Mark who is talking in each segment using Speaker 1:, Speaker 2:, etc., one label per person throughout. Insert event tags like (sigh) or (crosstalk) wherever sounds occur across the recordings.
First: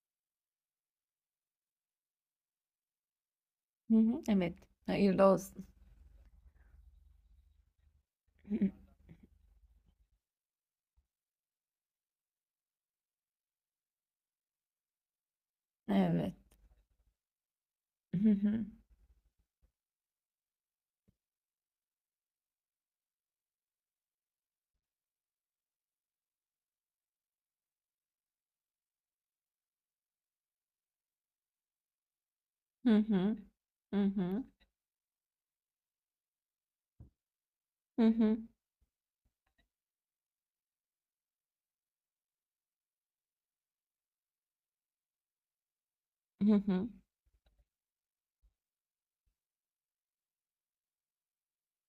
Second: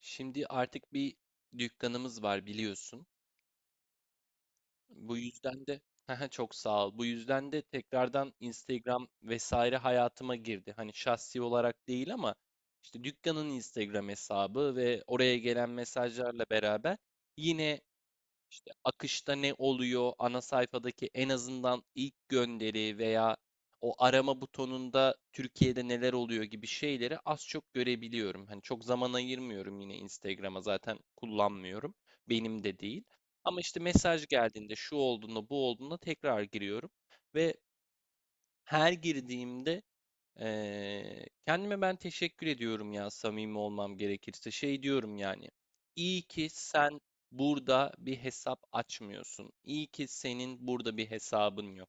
Speaker 1: Şimdi artık bir dükkanımız var biliyorsun.
Speaker 2: Hı hı, evet.
Speaker 1: Bu
Speaker 2: Hayırlı
Speaker 1: yüzden
Speaker 2: olsun.
Speaker 1: de (laughs) çok sağ ol. Bu yüzden de tekrardan
Speaker 2: (laughs)
Speaker 1: Instagram vesaire hayatıma girdi. Hani şahsi olarak değil ama işte dükkanın Instagram hesabı ve oraya gelen
Speaker 2: Evet.
Speaker 1: mesajlarla beraber yine
Speaker 2: Hı hı.
Speaker 1: işte akışta ne oluyor, ana sayfadaki en azından ilk gönderi veya o arama butonunda Türkiye'de neler oluyor gibi şeyleri az çok görebiliyorum. Hani çok zaman ayırmıyorum yine Instagram'a zaten kullanmıyorum. Benim de
Speaker 2: Hı
Speaker 1: değil.
Speaker 2: hı.
Speaker 1: Ama işte
Speaker 2: Hı
Speaker 1: mesaj
Speaker 2: hı.
Speaker 1: geldiğinde şu olduğunda bu olduğunda tekrar giriyorum ve
Speaker 2: Hı hı.
Speaker 1: her girdiğimde kendime ben teşekkür ediyorum ya samimi olmam gerekirse. Şey diyorum yani. İyi ki
Speaker 2: Hı hı.
Speaker 1: sen burada bir hesap açmıyorsun. İyi ki senin burada bir hesabın yok.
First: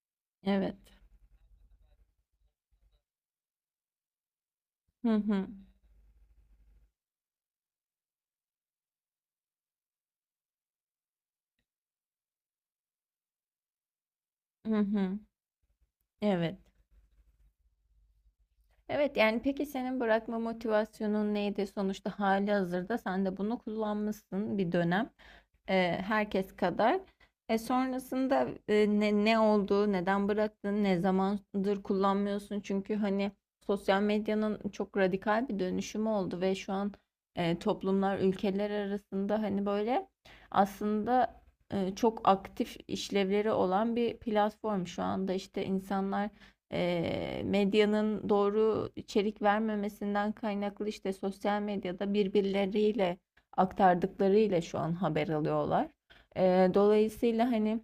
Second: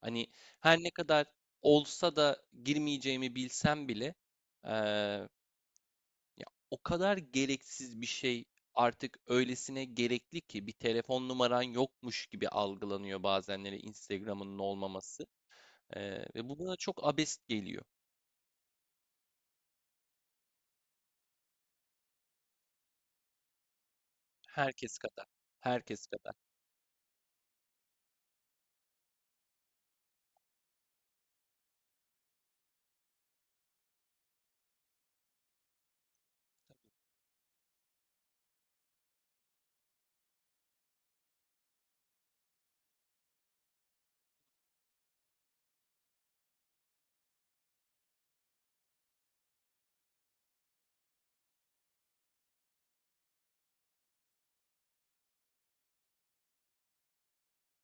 Speaker 1: Hani
Speaker 2: Evet.
Speaker 1: her ne kadar olsa da girmeyeceğimi bilsem bile
Speaker 2: Hı
Speaker 1: eee,
Speaker 2: hı.
Speaker 1: ya o kadar gereksiz bir şey artık öylesine gerekli ki bir telefon numaran yokmuş gibi algılanıyor bazenleri Instagram'ın
Speaker 2: Hı hı.
Speaker 1: olmaması. Ve
Speaker 2: Evet.
Speaker 1: bu bana çok abest geliyor.
Speaker 2: Evet yani peki senin bırakma motivasyonun neydi? Sonuçta hali hazırda sen de bunu kullanmışsın bir
Speaker 1: Herkes
Speaker 2: dönem
Speaker 1: kadar. Herkes kadar.
Speaker 2: herkes kadar. Sonrasında ne oldu, neden bıraktın, ne zamandır kullanmıyorsun? Çünkü hani sosyal medyanın çok radikal bir dönüşümü oldu ve şu an toplumlar ülkeler arasında hani böyle aslında çok aktif işlevleri olan bir platform. Şu anda işte insanlar medyanın doğru içerik vermemesinden kaynaklı işte sosyal medyada birbirleriyle aktardıklarıyla şu an haber alıyorlar. Dolayısıyla hani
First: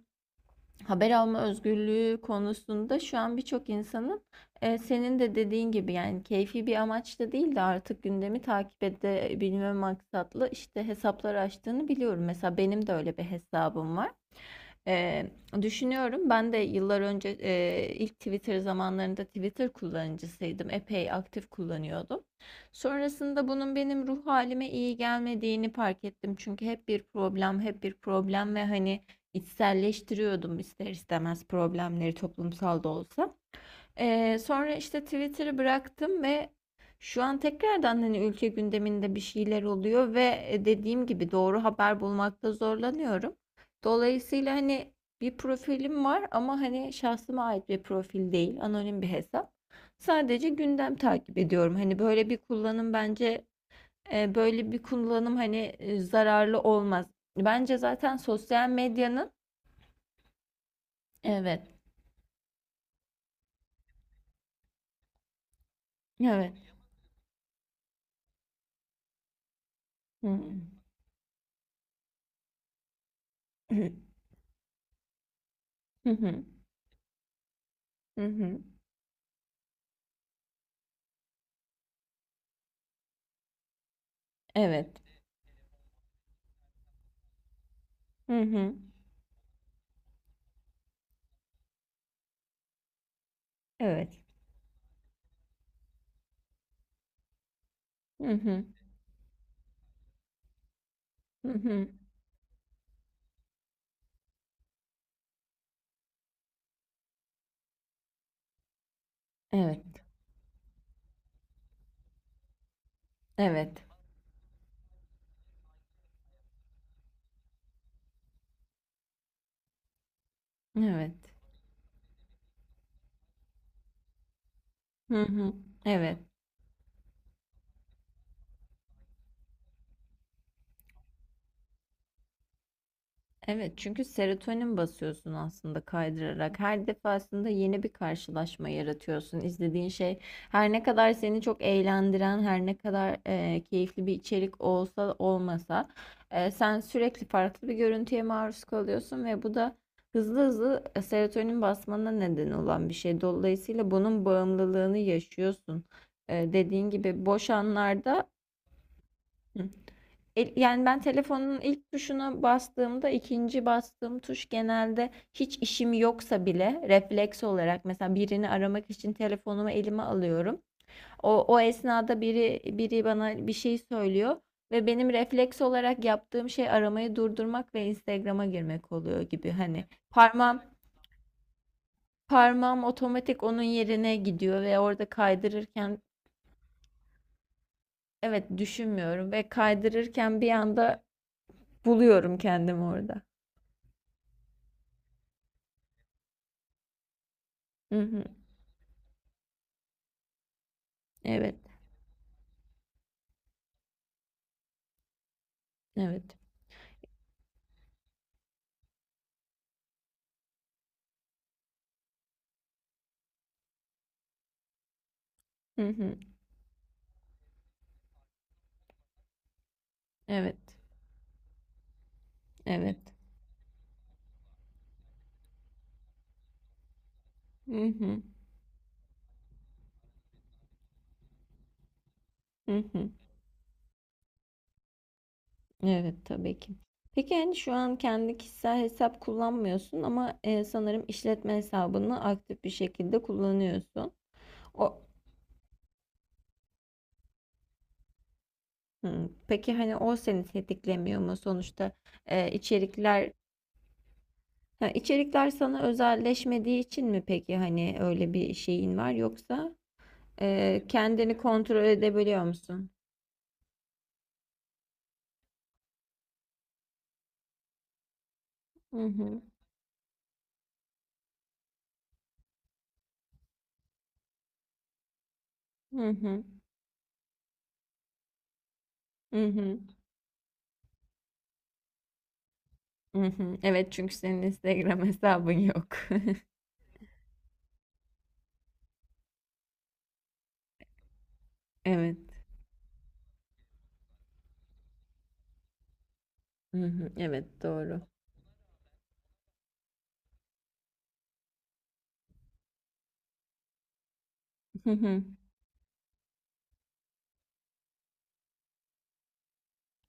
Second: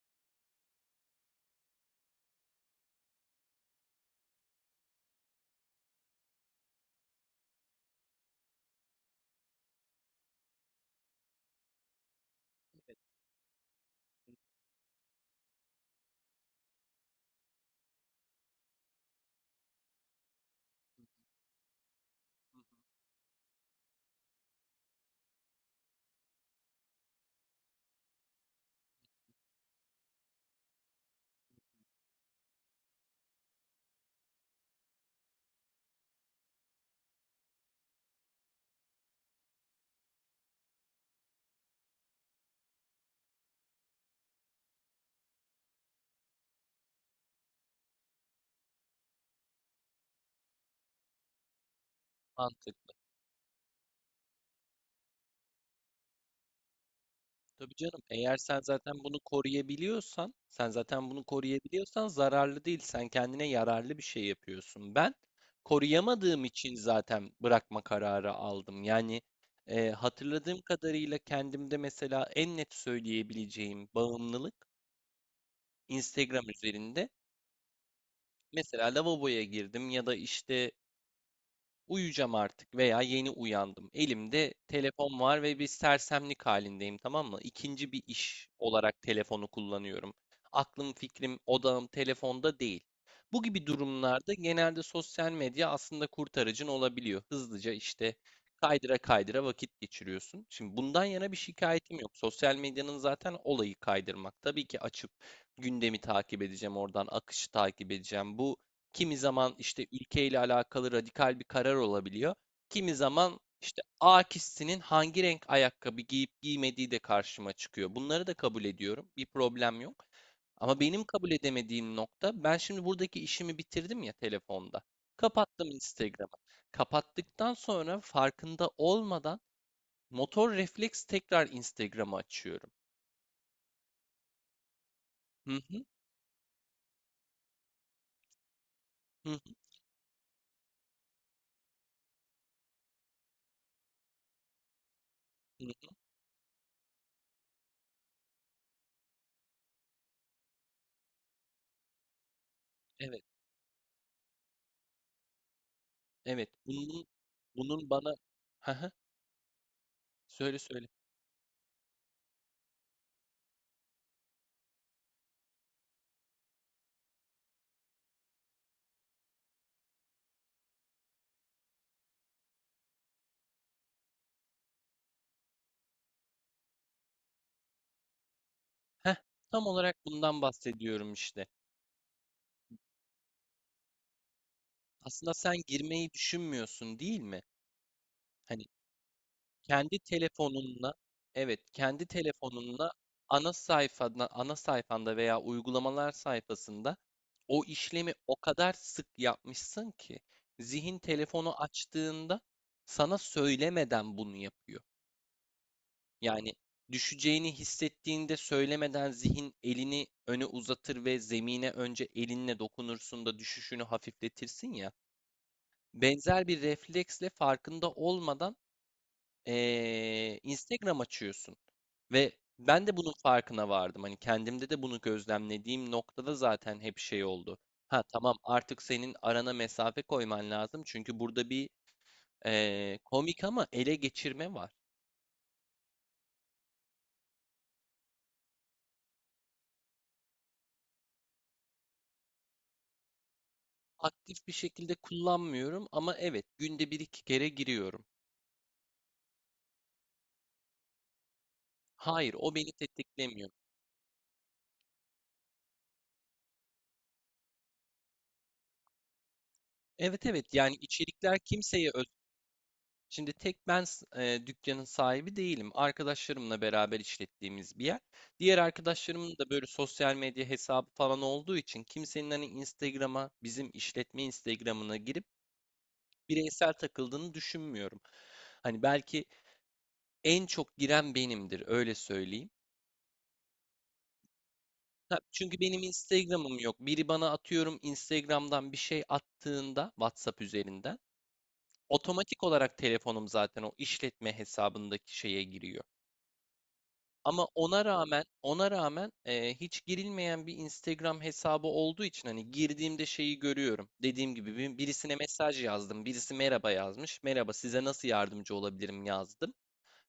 Speaker 2: haber alma özgürlüğü konusunda şu an birçok insanın senin de dediğin gibi yani keyfi bir amaçla değil de artık gündemi takip edebilme maksatlı işte hesaplar açtığını biliyorum. Mesela benim de öyle bir hesabım var. Eee, Düşünüyorum. Ben de yıllar önce ilk Twitter zamanlarında Twitter kullanıcısıydım. Epey aktif kullanıyordum.
Speaker 1: Hı hı.
Speaker 2: Sonrasında bunun benim ruh halime iyi gelmediğini fark ettim. Çünkü hep bir problem, hep bir problem ve hani içselleştiriyordum ister istemez problemleri toplumsal da olsa. Sonra işte Twitter'ı bıraktım ve şu an tekrardan hani ülke gündeminde bir şeyler oluyor ve dediğim gibi doğru haber bulmakta zorlanıyorum. Dolayısıyla hani bir profilim var ama hani şahsıma ait bir profil değil, anonim bir hesap. Sadece gündem takip ediyorum. Hani böyle bir
Speaker 1: Mantıklı.
Speaker 2: kullanım bence böyle bir kullanım hani zararlı olmaz.
Speaker 1: Tabii
Speaker 2: Bence
Speaker 1: canım,
Speaker 2: zaten
Speaker 1: eğer sen
Speaker 2: sosyal
Speaker 1: zaten bunu
Speaker 2: medyanın...
Speaker 1: koruyabiliyorsan, sen zaten bunu
Speaker 2: Evet,
Speaker 1: koruyabiliyorsan zararlı değil. Sen kendine yararlı bir şey yapıyorsun. Ben koruyamadığım
Speaker 2: evet.
Speaker 1: için zaten bırakma kararı aldım. Yani
Speaker 2: Hı
Speaker 1: hatırladığım
Speaker 2: hı.
Speaker 1: kadarıyla kendimde mesela en net söyleyebileceğim bağımlılık
Speaker 2: Hı hı.
Speaker 1: Instagram üzerinde.
Speaker 2: Hı hı.
Speaker 1: Mesela lavaboya girdim ya da işte uyuyacağım artık veya yeni uyandım. Elimde
Speaker 2: Evet.
Speaker 1: telefon var ve bir sersemlik halindeyim, tamam mı? İkinci bir
Speaker 2: Hı
Speaker 1: iş
Speaker 2: hı.
Speaker 1: olarak telefonu kullanıyorum. Aklım, fikrim, odağım telefonda değil. Bu gibi
Speaker 2: Evet.
Speaker 1: durumlarda genelde sosyal medya aslında kurtarıcın olabiliyor. Hızlıca işte
Speaker 2: Hı hı.
Speaker 1: kaydıra kaydıra vakit geçiriyorsun. Şimdi bundan yana bir
Speaker 2: Hı hı.
Speaker 1: şikayetim yok. Sosyal medyanın zaten olayı kaydırmak. Tabii ki açıp gündemi takip edeceğim, oradan akışı takip edeceğim. Kimi zaman
Speaker 2: Evet.
Speaker 1: işte ülkeyle alakalı radikal bir karar olabiliyor. Kimi zaman işte
Speaker 2: Evet.
Speaker 1: A kişisinin hangi renk ayakkabı giyip giymediği de karşıma çıkıyor. Bunları da kabul ediyorum. Bir problem yok. Ama benim
Speaker 2: Evet.
Speaker 1: kabul edemediğim nokta, ben şimdi buradaki işimi bitirdim ya telefonda.
Speaker 2: Hı hı.
Speaker 1: Kapattım
Speaker 2: Evet.
Speaker 1: Instagram'ı. Kapattıktan sonra farkında olmadan motor refleks tekrar Instagram'ı açıyorum.
Speaker 2: Evet çünkü serotonin basıyorsun
Speaker 1: Hı
Speaker 2: aslında
Speaker 1: hı,
Speaker 2: kaydırarak. Her defasında yeni bir karşılaşma
Speaker 1: hı hı,
Speaker 2: yaratıyorsun. İzlediğin şey her ne kadar seni çok eğlendiren, her ne kadar keyifli bir içerik olsa
Speaker 1: hı hı.
Speaker 2: olmasa sen sürekli farklı bir görüntüye maruz kalıyorsun ve bu da hızlı hızlı serotonin basmana neden olan bir şey.
Speaker 1: Evet,
Speaker 2: Dolayısıyla bunun bağımlılığını yaşıyorsun.
Speaker 1: evet.
Speaker 2: Dediğin
Speaker 1: Bunun,
Speaker 2: gibi boş
Speaker 1: bunun bana...
Speaker 2: anlarda...
Speaker 1: (laughs) Hı hı.
Speaker 2: Hı.
Speaker 1: Söyle
Speaker 2: Yani
Speaker 1: söyle.
Speaker 2: ben telefonun ilk tuşuna bastığımda ikinci bastığım tuş genelde hiç işim yoksa bile refleks olarak mesela birini aramak için telefonumu elime alıyorum. O esnada biri bana bir şey söylüyor ve benim refleks olarak yaptığım şey aramayı durdurmak ve Instagram'a girmek
Speaker 1: Heh,
Speaker 2: oluyor gibi
Speaker 1: tam
Speaker 2: hani
Speaker 1: olarak bundan
Speaker 2: parmağım
Speaker 1: bahsediyorum işte.
Speaker 2: otomatik onun yerine gidiyor ve orada
Speaker 1: Aslında sen
Speaker 2: kaydırırken,
Speaker 1: girmeyi düşünmüyorsun değil mi?
Speaker 2: evet,
Speaker 1: Hani
Speaker 2: düşünmüyorum ve
Speaker 1: kendi
Speaker 2: kaydırırken bir
Speaker 1: telefonunla,
Speaker 2: anda
Speaker 1: evet kendi
Speaker 2: buluyorum kendimi
Speaker 1: telefonunla
Speaker 2: orada.
Speaker 1: ana sayfanda veya uygulamalar sayfasında o
Speaker 2: Hı
Speaker 1: işlemi
Speaker 2: hı.
Speaker 1: o kadar sık yapmışsın ki zihin
Speaker 2: Evet,
Speaker 1: telefonu açtığında sana söylemeden bunu yapıyor.
Speaker 2: evet.
Speaker 1: Yani düşeceğini hissettiğinde söylemeden zihin elini öne uzatır ve zemine önce elinle dokunursun da düşüşünü hafifletirsin ya.
Speaker 2: Hı hı.
Speaker 1: Benzer bir refleksle farkında olmadan
Speaker 2: Evet,
Speaker 1: Instagram açıyorsun. Ve ben
Speaker 2: evet.
Speaker 1: de bunun farkına vardım. Hani kendimde de bunu gözlemlediğim noktada zaten hep şey oldu.
Speaker 2: Hı
Speaker 1: Ha,
Speaker 2: hı.
Speaker 1: tamam, artık senin arana mesafe koyman lazım. Çünkü burada bir
Speaker 2: Hı hı.
Speaker 1: komik ama ele geçirme var.
Speaker 2: Evet, tabii ki. Peki yani şu an kendi kişisel hesap kullanmıyorsun ama sanırım işletme hesabını aktif bir şekilde kullanıyorsun.
Speaker 1: Aktif bir şekilde
Speaker 2: O
Speaker 1: kullanmıyorum ama evet günde bir iki kere giriyorum.
Speaker 2: Hı. Peki hani o seni tetiklemiyor mu sonuçta
Speaker 1: Hayır,
Speaker 2: e,
Speaker 1: o beni
Speaker 2: içerikler
Speaker 1: tetiklemiyor.
Speaker 2: ha, içerikler sana özelleşmediği için mi peki hani öyle bir şeyin var yoksa
Speaker 1: Evet, evet, yani
Speaker 2: kendini
Speaker 1: içerikler
Speaker 2: kontrol
Speaker 1: kimseye öz
Speaker 2: edebiliyor musun?
Speaker 1: Şimdi tek ben s- e, dükkanın sahibi değilim. Arkadaşlarımla beraber işlettiğimiz bir yer. Diğer
Speaker 2: Hı
Speaker 1: arkadaşlarımın
Speaker 2: hı.
Speaker 1: da böyle sosyal medya hesabı falan olduğu için kimsenin hani bizim işletme Instagram'ına girip
Speaker 2: Hı hı.
Speaker 1: bireysel takıldığını düşünmüyorum. Hani belki
Speaker 2: Hı hı.
Speaker 1: en çok giren benimdir, öyle söyleyeyim.
Speaker 2: Hı hı. Evet çünkü senin Instagram
Speaker 1: Ha,
Speaker 2: hesabın
Speaker 1: çünkü benim
Speaker 2: yok.
Speaker 1: Instagram'ım
Speaker 2: (laughs)
Speaker 1: yok. Biri bana, atıyorum, Instagram'dan bir şey attığında WhatsApp üzerinden
Speaker 2: Evet.
Speaker 1: otomatik olarak telefonum zaten o işletme hesabındaki şeye giriyor.
Speaker 2: Hı hı.
Speaker 1: Ama
Speaker 2: Evet,
Speaker 1: ona
Speaker 2: doğru.
Speaker 1: rağmen ona rağmen hiç girilmeyen bir Instagram hesabı olduğu için hani girdiğimde şeyi görüyorum. Dediğim gibi
Speaker 2: Hı
Speaker 1: birisine
Speaker 2: hı.
Speaker 1: mesaj yazdım. Birisi merhaba yazmış. Merhaba, size nasıl yardımcı olabilirim yazdım.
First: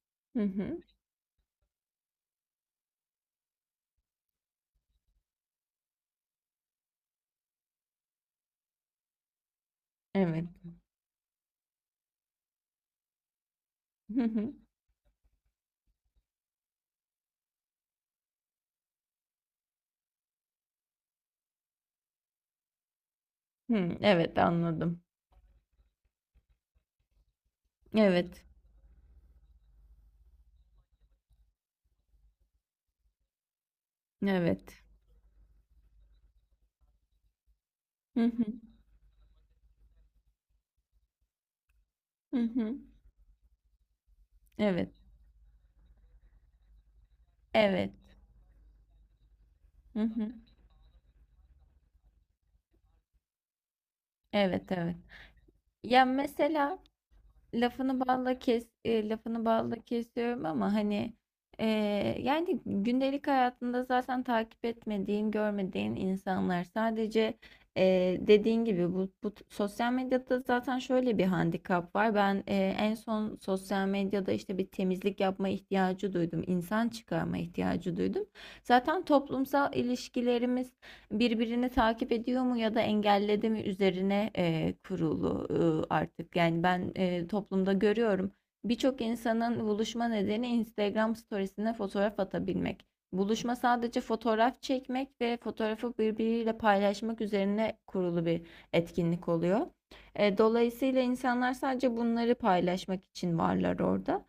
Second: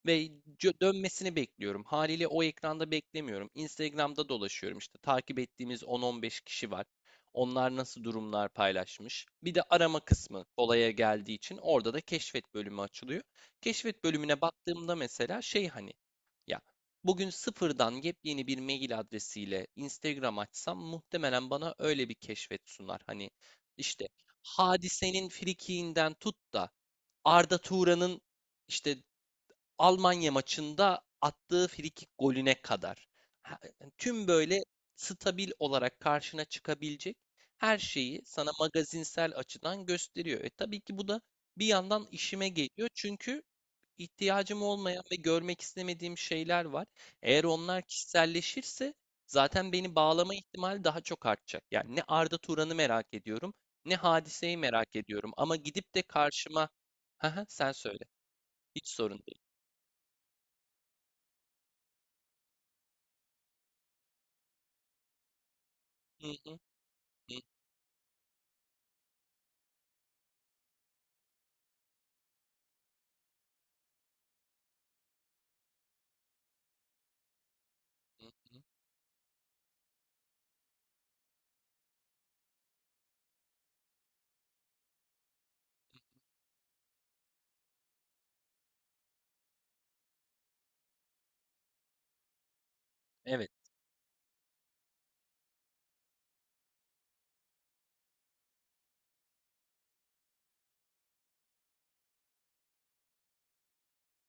Speaker 1: Ve
Speaker 2: Hı hı.
Speaker 1: dönmesini bekliyorum. Haliyle o ekranda beklemiyorum. Instagram'da dolaşıyorum. İşte. Takip ettiğimiz 10-15 kişi var. Onlar nasıl durumlar paylaşmış. Bir de arama kısmı
Speaker 2: Evet.
Speaker 1: olaya geldiği için orada da keşfet bölümü açılıyor. Keşfet
Speaker 2: Hı
Speaker 1: bölümüne
Speaker 2: hı.
Speaker 1: baktığımda mesela şey, hani ya, bugün sıfırdan yepyeni bir mail adresiyle Instagram açsam muhtemelen bana öyle bir keşfet sunar. Hani
Speaker 2: Hı.
Speaker 1: işte
Speaker 2: Evet, anladım.
Speaker 1: Hadise'nin frikiğinden tut da Arda Turan'ın
Speaker 2: Evet.
Speaker 1: işte Almanya maçında attığı frikik golüne kadar. Tüm böyle
Speaker 2: Evet.
Speaker 1: stabil olarak karşına çıkabilecek her şeyi
Speaker 2: Hı hı.
Speaker 1: sana magazinsel açıdan gösteriyor. E, tabii ki bu da bir yandan
Speaker 2: Hı
Speaker 1: işime
Speaker 2: hı.
Speaker 1: geliyor. Çünkü ihtiyacım
Speaker 2: Evet.
Speaker 1: olmayan ve görmek istemediğim şeyler var. Eğer onlar
Speaker 2: Evet.
Speaker 1: kişiselleşirse zaten beni
Speaker 2: Hı hı.
Speaker 1: bağlama ihtimali daha çok artacak. Yani ne Arda Turan'ı merak ediyorum, ne hadiseyi
Speaker 2: Evet,
Speaker 1: merak
Speaker 2: evet.
Speaker 1: ediyorum. Ama gidip de
Speaker 2: Ya
Speaker 1: karşıma,
Speaker 2: mesela
Speaker 1: (laughs) sen
Speaker 2: lafını
Speaker 1: söyle,
Speaker 2: balla kes
Speaker 1: hiç sorun değil.
Speaker 2: lafını balla kesiyorum ama hani e, yani gündelik hayatında zaten takip etmediğin, görmediğin
Speaker 1: Hı hı.
Speaker 2: insanlar sadece dediğin gibi bu sosyal medyada zaten şöyle bir handikap var. Ben en son sosyal medyada işte bir temizlik yapma ihtiyacı duydum, insan çıkarma ihtiyacı
Speaker 1: Hı
Speaker 2: duydum.
Speaker 1: hı.
Speaker 2: Zaten toplumsal ilişkilerimiz birbirini takip ediyor mu ya da engelledi mi üzerine kurulu artık. Yani ben toplumda görüyorum. Birçok insanın buluşma nedeni Instagram storiesine fotoğraf atabilmek.
Speaker 1: Evet.
Speaker 2: Buluşma sadece fotoğraf çekmek ve fotoğrafı birbiriyle paylaşmak üzerine kurulu bir etkinlik oluyor. Dolayısıyla insanlar sadece bunları paylaşmak için varlar orada.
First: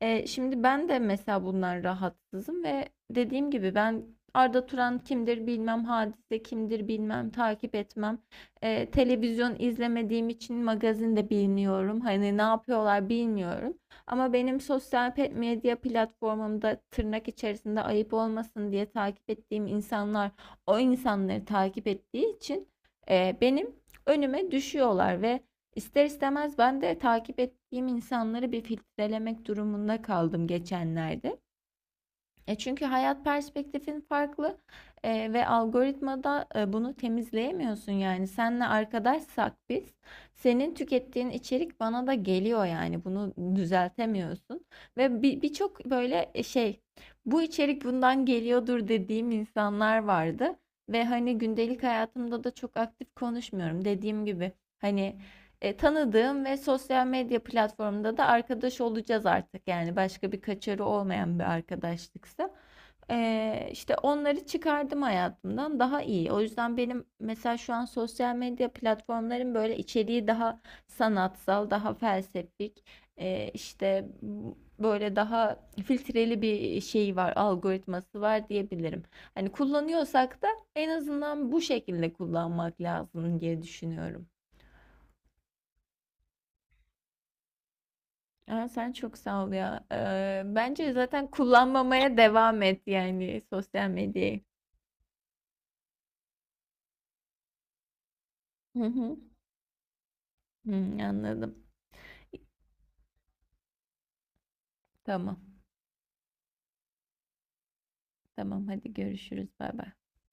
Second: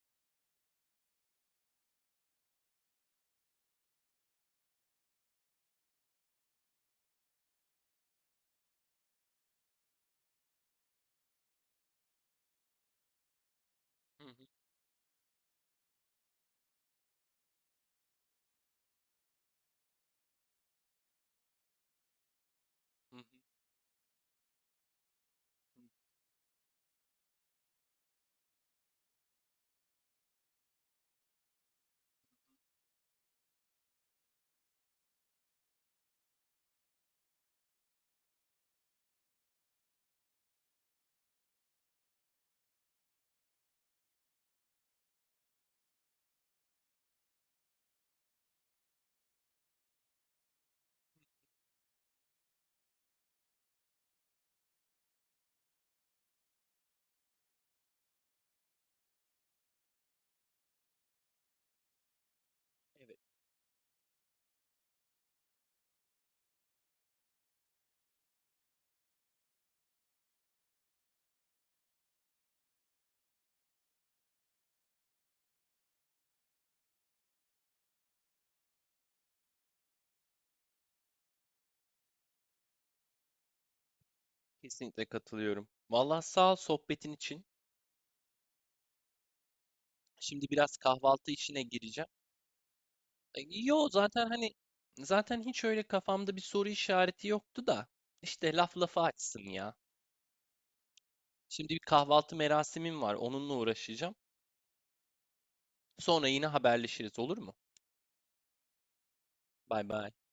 Speaker 2: Şimdi ben de mesela bundan rahatsızım ve dediğim gibi ben Arda Turan kimdir bilmem, Hadise kimdir bilmem, takip etmem. Televizyon izlemediğim için magazin de bilmiyorum. Hani ne yapıyorlar bilmiyorum.
Speaker 1: Hı
Speaker 2: Ama
Speaker 1: hı.
Speaker 2: benim sosyal medya platformumda tırnak içerisinde ayıp olmasın diye takip ettiğim insanlar o insanları takip ettiği için
Speaker 1: Hı hı.
Speaker 2: benim önüme düşüyorlar ve
Speaker 1: Hı.
Speaker 2: ister istemez ben de takip ettiğim insanları bir filtrelemek durumunda kaldım geçenlerde. Çünkü hayat perspektifin farklı ve algoritmada bunu temizleyemiyorsun yani. Senle arkadaşsak biz, senin tükettiğin içerik bana da geliyor yani. Bunu düzeltemiyorsun. Ve bir birçok böyle bu içerik bundan geliyordur dediğim insanlar vardı. Ve hani gündelik hayatımda da çok aktif konuşmuyorum. Dediğim gibi hani tanıdığım ve sosyal medya platformunda da arkadaş olacağız artık. Yani başka bir kaçarı olmayan bir arkadaşlıksa. İşte onları çıkardım hayatımdan daha iyi. O yüzden benim mesela şu an sosyal medya platformların böyle içeriği daha sanatsal, daha felsefik, işte böyle daha filtreli bir şey var, algoritması var diyebilirim. Hani kullanıyorsak da en azından bu şekilde kullanmak lazım diye düşünüyorum.
Speaker 1: Kesinlikle katılıyorum. Vallahi sağ ol sohbetin için.
Speaker 2: Aa, sen çok sağ ol ya.
Speaker 1: Şimdi biraz
Speaker 2: Bence zaten
Speaker 1: kahvaltı işine gireceğim.
Speaker 2: kullanmamaya devam et yani
Speaker 1: Yo,
Speaker 2: sosyal medyayı.
Speaker 1: zaten hiç öyle kafamda bir soru işareti yoktu da işte laf
Speaker 2: Hı
Speaker 1: lafa
Speaker 2: hı.
Speaker 1: açsın ya.
Speaker 2: Hı, anladım.
Speaker 1: Şimdi bir kahvaltı merasimim var. Onunla uğraşacağım.
Speaker 2: Tamam.
Speaker 1: Sonra yine haberleşiriz, olur mu?
Speaker 2: Tamam, hadi görüşürüz. Bay
Speaker 1: Bay
Speaker 2: bay.
Speaker 1: bay.